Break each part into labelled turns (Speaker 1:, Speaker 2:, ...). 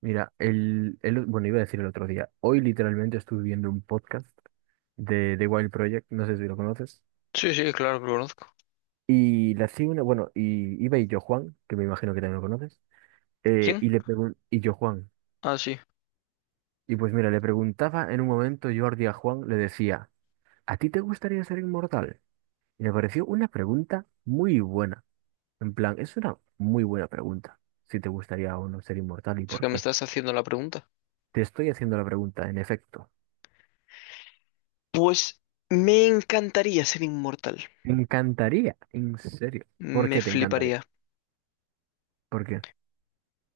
Speaker 1: Mira, bueno, iba a decir el otro día. Hoy literalmente estuve viendo un podcast de The Wild Project, no sé si lo conoces.
Speaker 2: Sí, sí, claro que lo conozco.
Speaker 1: Y le hacía una, bueno, y iba y yo Juan, que me imagino que también lo conoces,
Speaker 2: ¿Quién?
Speaker 1: y y yo Juan.
Speaker 2: Ah, sí. O
Speaker 1: Y pues mira, le preguntaba en un momento Jordi a Juan, le decía, ¿a ti te gustaría ser inmortal? Y me pareció una pregunta muy buena. En plan, es una muy buena pregunta, si te gustaría o no ser inmortal y
Speaker 2: sea
Speaker 1: por
Speaker 2: que me
Speaker 1: qué.
Speaker 2: estás haciendo la pregunta.
Speaker 1: Te estoy haciendo la pregunta, en efecto.
Speaker 2: Pues me encantaría ser inmortal.
Speaker 1: Me encantaría, en serio. ¿Por
Speaker 2: Me
Speaker 1: qué te encantaría?
Speaker 2: fliparía.
Speaker 1: ¿Por qué?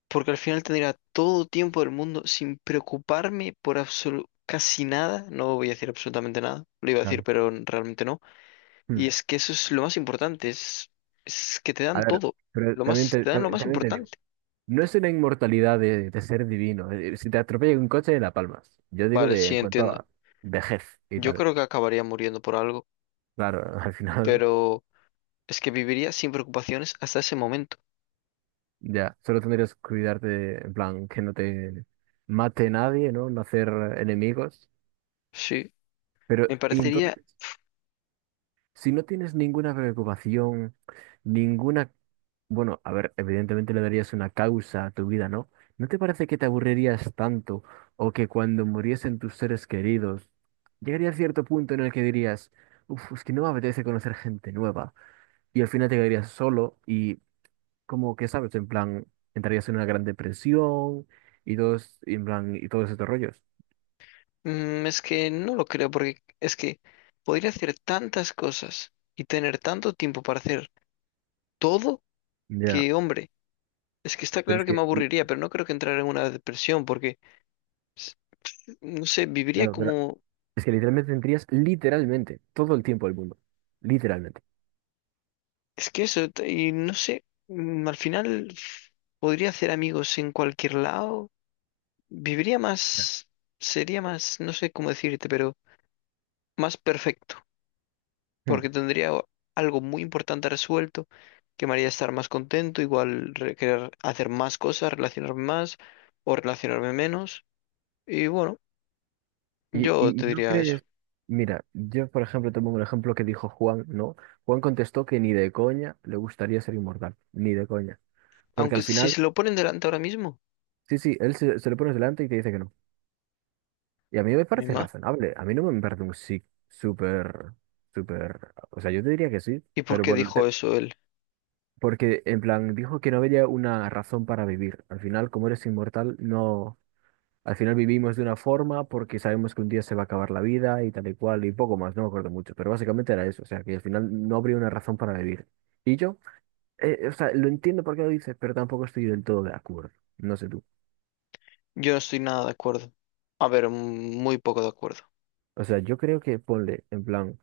Speaker 2: Porque al final tendría todo tiempo del mundo sin preocuparme por casi nada. No voy a decir absolutamente nada. Lo iba a decir,
Speaker 1: Claro.
Speaker 2: pero realmente no.
Speaker 1: Hmm.
Speaker 2: Y es que eso es lo más importante. Es que te
Speaker 1: A
Speaker 2: dan
Speaker 1: ver,
Speaker 2: todo.
Speaker 1: pero
Speaker 2: Lo
Speaker 1: también
Speaker 2: más, te dan lo más
Speaker 1: también te digo,
Speaker 2: importante.
Speaker 1: no es una inmortalidad de ser divino. Si te atropella un coche, la palmas. Yo digo
Speaker 2: Vale,
Speaker 1: de
Speaker 2: sí,
Speaker 1: en cuanto
Speaker 2: entiendo.
Speaker 1: a vejez y
Speaker 2: Yo
Speaker 1: tal.
Speaker 2: creo que acabaría muriendo por algo.
Speaker 1: Claro, al final
Speaker 2: Pero es que viviría sin preocupaciones hasta ese momento.
Speaker 1: ya, solo tendrías que cuidarte, en plan, que no te mate nadie, ¿no? No hacer enemigos.
Speaker 2: Sí.
Speaker 1: Pero,
Speaker 2: Me
Speaker 1: y
Speaker 2: parecería,
Speaker 1: entonces, si no tienes ninguna preocupación, ninguna. Bueno, a ver, evidentemente le darías una causa a tu vida, ¿no? ¿No te parece que te aburrirías tanto o que cuando muriesen tus seres queridos, llegaría a cierto punto en el que dirías, uff, es que no me apetece conocer gente nueva y al final te quedarías solo y como que, ¿sabes? En plan, entrarías en una gran depresión y todos, y en plan, y todos estos rollos.
Speaker 2: es que no lo creo, porque es que podría hacer tantas cosas y tener tanto tiempo para hacer todo
Speaker 1: Ya,
Speaker 2: que, hombre, es que está
Speaker 1: pero
Speaker 2: claro
Speaker 1: es
Speaker 2: que
Speaker 1: que,
Speaker 2: me aburriría, pero no creo que entrara en una depresión, porque, s- no sé, viviría
Speaker 1: claro, pero
Speaker 2: como,
Speaker 1: es que literalmente tendrías literalmente todo el tiempo del mundo, literalmente.
Speaker 2: es que eso, y no sé, al final podría hacer amigos en cualquier lado, viviría más, sería más, no sé cómo decirte, pero más perfecto.
Speaker 1: Hmm.
Speaker 2: Porque tendría algo muy importante resuelto, que me haría estar más contento, igual querer hacer más cosas, relacionarme más o relacionarme menos. Y bueno,
Speaker 1: Y,
Speaker 2: yo
Speaker 1: y, y
Speaker 2: te
Speaker 1: no
Speaker 2: diría eso.
Speaker 1: crees, mira, yo por ejemplo te pongo el ejemplo que dijo Juan, ¿no? Juan contestó que ni de coña le gustaría ser inmortal, ni de coña. Porque
Speaker 2: Aunque
Speaker 1: al
Speaker 2: si
Speaker 1: final,
Speaker 2: se lo ponen delante ahora mismo,
Speaker 1: sí, sí, él se le pone delante y te dice que no. Y a mí me
Speaker 2: mi
Speaker 1: parece
Speaker 2: ma.
Speaker 1: razonable, a mí no me parece un sí súper, súper, o sea, yo te diría que sí,
Speaker 2: ¿Y por
Speaker 1: pero
Speaker 2: qué
Speaker 1: bueno,
Speaker 2: dijo eso él?
Speaker 1: porque en plan dijo que no había una razón para vivir. Al final, como eres inmortal, no. Al final vivimos de una forma porque sabemos que un día se va a acabar la vida y tal y cual y poco más, no me acuerdo mucho, pero básicamente era eso, o sea, que al final no habría una razón para vivir. Y yo, o sea, lo entiendo por qué lo dices, pero tampoco estoy del todo de acuerdo, no sé tú.
Speaker 2: Yo no estoy nada de acuerdo. A ver, muy poco de acuerdo.
Speaker 1: O sea, yo creo que ponle, en plan,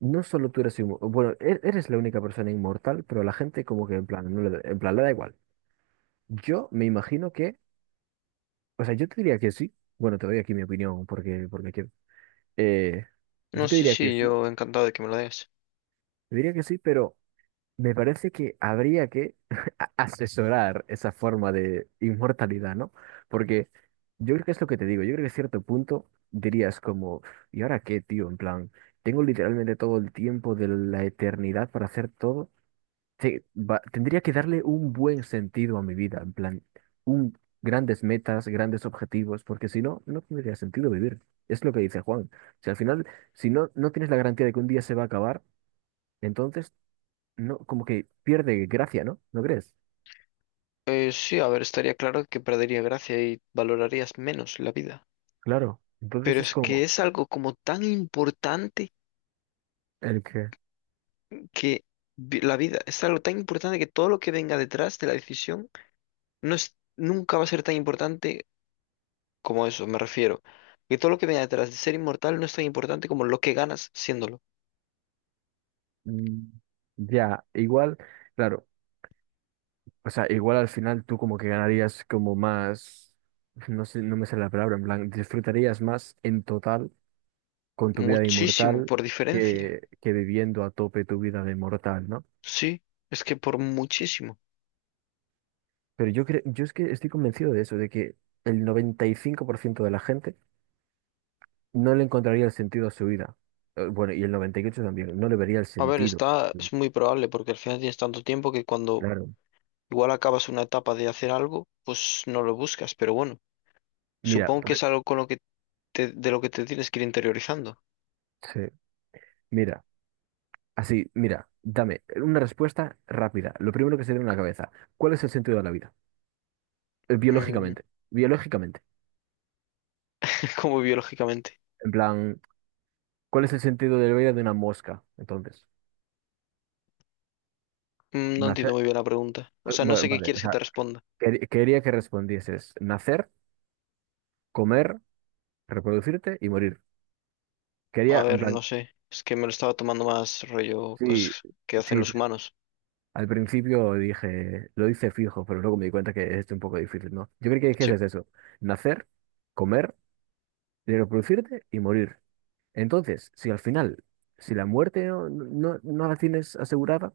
Speaker 1: no solo tú eres inmortal, bueno, eres la única persona inmortal, pero la gente como que en plan, no le da- en plan, le da igual. Yo me imagino que, o sea, yo te diría que sí, bueno, te doy aquí mi opinión porque quiero. Eh, yo
Speaker 2: No,
Speaker 1: te
Speaker 2: sí,
Speaker 1: diría que
Speaker 2: sí,
Speaker 1: sí,
Speaker 2: yo encantado de que me lo des.
Speaker 1: te diría que sí, pero... Me parece que habría que asesorar esa forma de inmortalidad, ¿no? Porque yo creo que es lo que te digo, yo creo que a cierto punto dirías como, ¿y ahora qué, tío? En plan, tengo literalmente todo el tiempo de la eternidad para hacer todo. Sí, tendría que darle un buen sentido a mi vida, en plan, grandes metas, grandes objetivos, porque si no, no tendría sentido vivir. Es lo que dice Juan. Si al final, si no, no tienes la garantía de que un día se va a acabar, entonces no, como que pierde gracia, ¿no? ¿No crees?
Speaker 2: Sí, a ver, estaría claro que perdería gracia y valorarías menos la vida.
Speaker 1: Claro.
Speaker 2: Pero
Speaker 1: Entonces es
Speaker 2: es que
Speaker 1: como
Speaker 2: es algo como tan importante
Speaker 1: el que,
Speaker 2: que la vida es algo tan importante que todo lo que venga detrás de la decisión no es, nunca va a ser tan importante como eso, me refiero. Que todo lo que venga detrás de ser inmortal no es tan importante como lo que ganas siéndolo.
Speaker 1: mm, ya, igual, claro, o sea, igual al final tú como que ganarías como más, no sé, no me sale la palabra, en plan, disfrutarías más en total con tu vida de
Speaker 2: Muchísimo,
Speaker 1: inmortal
Speaker 2: por diferencia.
Speaker 1: que viviendo a tope tu vida de mortal, ¿no?
Speaker 2: Sí, es que por muchísimo.
Speaker 1: Pero yo creo, yo es que estoy convencido de eso, de que el 95% de la gente no le encontraría el sentido a su vida. Bueno, y el 98 también, no le vería el
Speaker 2: A ver,
Speaker 1: sentido.
Speaker 2: está, es muy probable porque al final tienes tanto tiempo que cuando
Speaker 1: Claro.
Speaker 2: igual acabas una etapa de hacer algo, pues no lo buscas, pero bueno,
Speaker 1: Mira,
Speaker 2: supongo que es algo con lo que de lo que te tienes que ir interiorizando.
Speaker 1: sí, mira, así, mira, dame una respuesta rápida. Lo primero que se viene a la cabeza. ¿Cuál es el sentido de la vida?
Speaker 2: Mm,
Speaker 1: Biológicamente, biológicamente.
Speaker 2: como biológicamente.
Speaker 1: En plan, ¿cuál es el sentido de la vida de una mosca? Entonces,
Speaker 2: No entiendo
Speaker 1: nacer,
Speaker 2: muy bien la pregunta. O sea, no sé qué
Speaker 1: vale, o
Speaker 2: quieres que te
Speaker 1: sea,
Speaker 2: responda.
Speaker 1: quería que respondieses nacer, comer, reproducirte y morir.
Speaker 2: A
Speaker 1: Quería, en
Speaker 2: ver, no
Speaker 1: plan,
Speaker 2: sé. Es que me lo estaba tomando más rollo
Speaker 1: sí,
Speaker 2: cosas que hacen
Speaker 1: sí.
Speaker 2: los humanos.
Speaker 1: Al principio dije, lo hice fijo, pero luego me di cuenta que es un poco difícil, ¿no? Yo creo que dijese
Speaker 2: Sí.
Speaker 1: eso, nacer, comer de reproducirte y morir. Entonces, si al final, si la muerte no la tienes asegurada,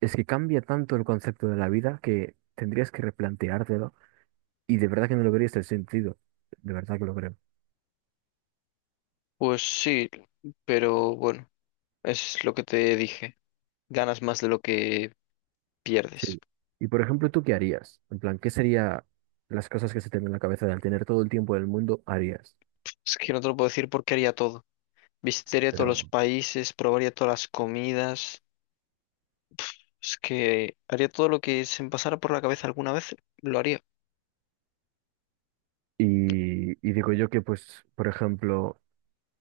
Speaker 1: es que cambia tanto el concepto de la vida que tendrías que replanteártelo y de verdad que no lo verías el sentido. De verdad que lo creo.
Speaker 2: Pues sí, pero bueno, es lo que te dije. Ganas más de lo que
Speaker 1: Sí.
Speaker 2: pierdes.
Speaker 1: Y por ejemplo, ¿tú qué harías? En plan, ¿qué serían las cosas que se te ven en la cabeza de al tener todo el tiempo del mundo harías?
Speaker 2: Es que no te lo puedo decir porque haría todo. Visitaría todos los
Speaker 1: Pero,
Speaker 2: países, probaría todas las comidas. Es que haría todo lo que se me pasara por la cabeza alguna vez. Lo haría.
Speaker 1: y digo yo que, pues, por ejemplo,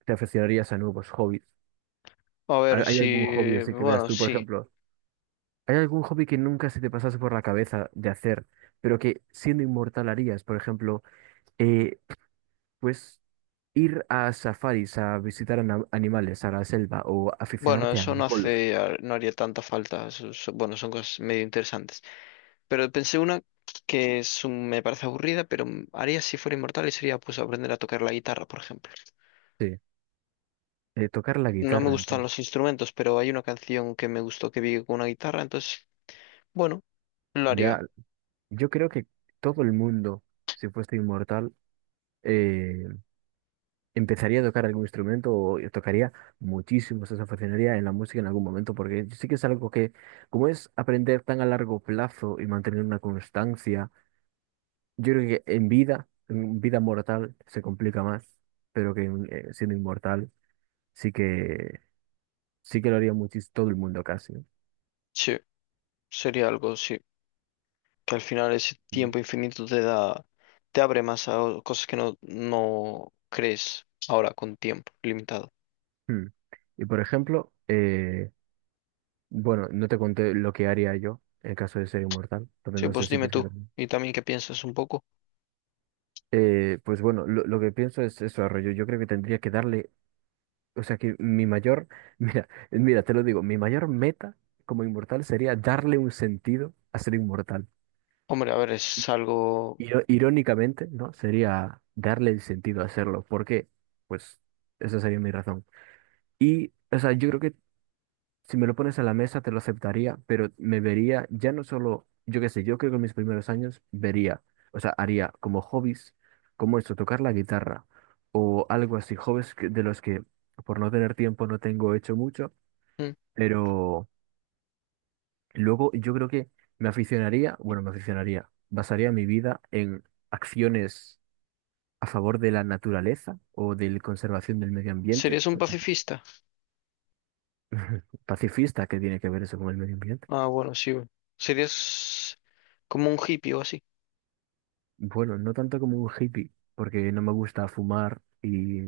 Speaker 1: te aficionarías a nuevos hobbies.
Speaker 2: A
Speaker 1: ¿Hay
Speaker 2: ver,
Speaker 1: hay algún hobby
Speaker 2: si...
Speaker 1: así que veas
Speaker 2: Bueno,
Speaker 1: tú, por
Speaker 2: sí.
Speaker 1: ejemplo? ¿Hay algún hobby que nunca se te pasase por la cabeza de hacer, pero que siendo inmortal harías? Por ejemplo, eh, pues ir a safaris, a visitar animales, a la selva o
Speaker 2: Bueno,
Speaker 1: aficionarte al
Speaker 2: eso no
Speaker 1: golf,
Speaker 2: hace, no haría tanta falta. Bueno, son cosas medio interesantes. Pero pensé una que me parece aburrida, pero haría si fuera inmortal y sería pues aprender a tocar la guitarra, por ejemplo.
Speaker 1: sí, tocar la
Speaker 2: No me
Speaker 1: guitarra. En
Speaker 2: gustan
Speaker 1: fin.
Speaker 2: los instrumentos, pero hay una canción que me gustó que vi con una guitarra, entonces, bueno, lo haría.
Speaker 1: Ya, yo creo que todo el mundo, si fuese inmortal, eh, empezaría a tocar algún instrumento o tocaría muchísimo, se aficionaría en la música en algún momento, porque sí que es algo que, como es aprender tan a largo plazo y mantener una constancia, yo creo que en vida mortal, se complica más, pero que siendo inmortal sí que sí que lo haría muchis todo el mundo casi. ¿No?
Speaker 2: Sí, sería algo, sí. Que al final ese
Speaker 1: Y,
Speaker 2: tiempo infinito te da, te abre más a cosas que no, no crees ahora con tiempo limitado.
Speaker 1: hmm. Y, por ejemplo, bueno, no te conté lo que haría yo en caso de ser inmortal, entonces
Speaker 2: Sí,
Speaker 1: no sé
Speaker 2: pues
Speaker 1: si
Speaker 2: dime
Speaker 1: quieres que
Speaker 2: tú.
Speaker 1: te-
Speaker 2: Y también qué piensas un poco.
Speaker 1: Pues bueno, lo que pienso es eso, Arroyo. Yo creo que tendría que darle, o sea que mi mayor, mira, mira, te lo digo, mi mayor meta como inmortal sería darle un sentido a ser inmortal.
Speaker 2: Hombre, a ver, es algo...
Speaker 1: Irónicamente, ¿no? Sería darle el sentido a hacerlo. ¿Por qué? Pues esa sería mi razón. Y, o sea, yo creo que si me lo pones a la mesa te lo aceptaría, pero me vería ya no solo, yo qué sé, yo creo que en mis primeros años vería, o sea, haría como hobbies, como esto, tocar la guitarra o algo así, hobbies de los que por no tener tiempo no tengo hecho mucho,
Speaker 2: Mm.
Speaker 1: pero luego yo creo que me aficionaría, bueno, me aficionaría, basaría mi vida en acciones a favor de la naturaleza o de la conservación del medio ambiente.
Speaker 2: ¿Serías un pacifista?
Speaker 1: Pacifista. ¿Qué tiene que ver eso con el medio ambiente?
Speaker 2: Ah, bueno, sí. Bueno. Serías como un hippie o así.
Speaker 1: Bueno, no tanto como un hippie, porque no me gusta fumar y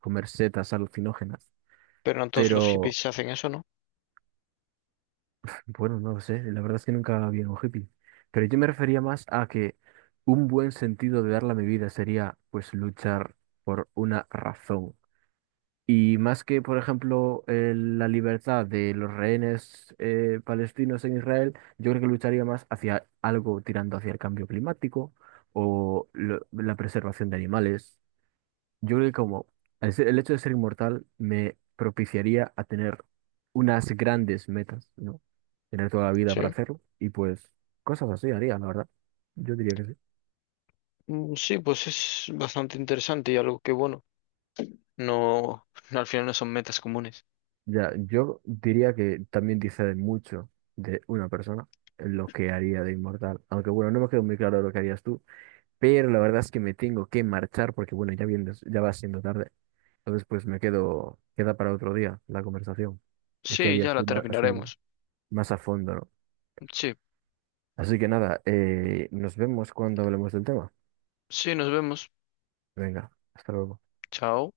Speaker 1: comer setas alucinógenas,
Speaker 2: Pero no todos los
Speaker 1: pero
Speaker 2: hippies hacen eso, ¿no?
Speaker 1: bueno, no lo sé, la verdad es que nunca había un hippie. Pero yo me refería más a que un buen sentido de darle a mi vida sería pues luchar por una razón. Y más que, por ejemplo, la libertad de los rehenes palestinos en Israel, yo creo que lucharía más hacia algo tirando hacia el cambio climático o la preservación de animales. Yo creo que como el hecho de ser inmortal me propiciaría a tener unas grandes metas, ¿no? Tener toda la vida para
Speaker 2: Sí.
Speaker 1: hacerlo y pues cosas así haría, la verdad. Yo diría que sí.
Speaker 2: Sí, pues es bastante interesante y algo que, bueno, no, no al final no son metas comunes.
Speaker 1: Ya, yo diría que también dice de mucho de una persona lo que haría de inmortal. Aunque bueno, no me quedó muy claro lo que harías tú, pero la verdad es que me tengo que marchar porque bueno, ya viene, ya va siendo tarde. Entonces pues me quedo, queda para otro día la conversación de qué
Speaker 2: Sí,
Speaker 1: harías
Speaker 2: ya la
Speaker 1: tú más, así
Speaker 2: terminaremos.
Speaker 1: más a fondo, ¿no?
Speaker 2: Sí,
Speaker 1: Así que nada, nos vemos cuando hablemos del tema.
Speaker 2: sí, nos vemos.
Speaker 1: Venga, hasta luego.
Speaker 2: Chao.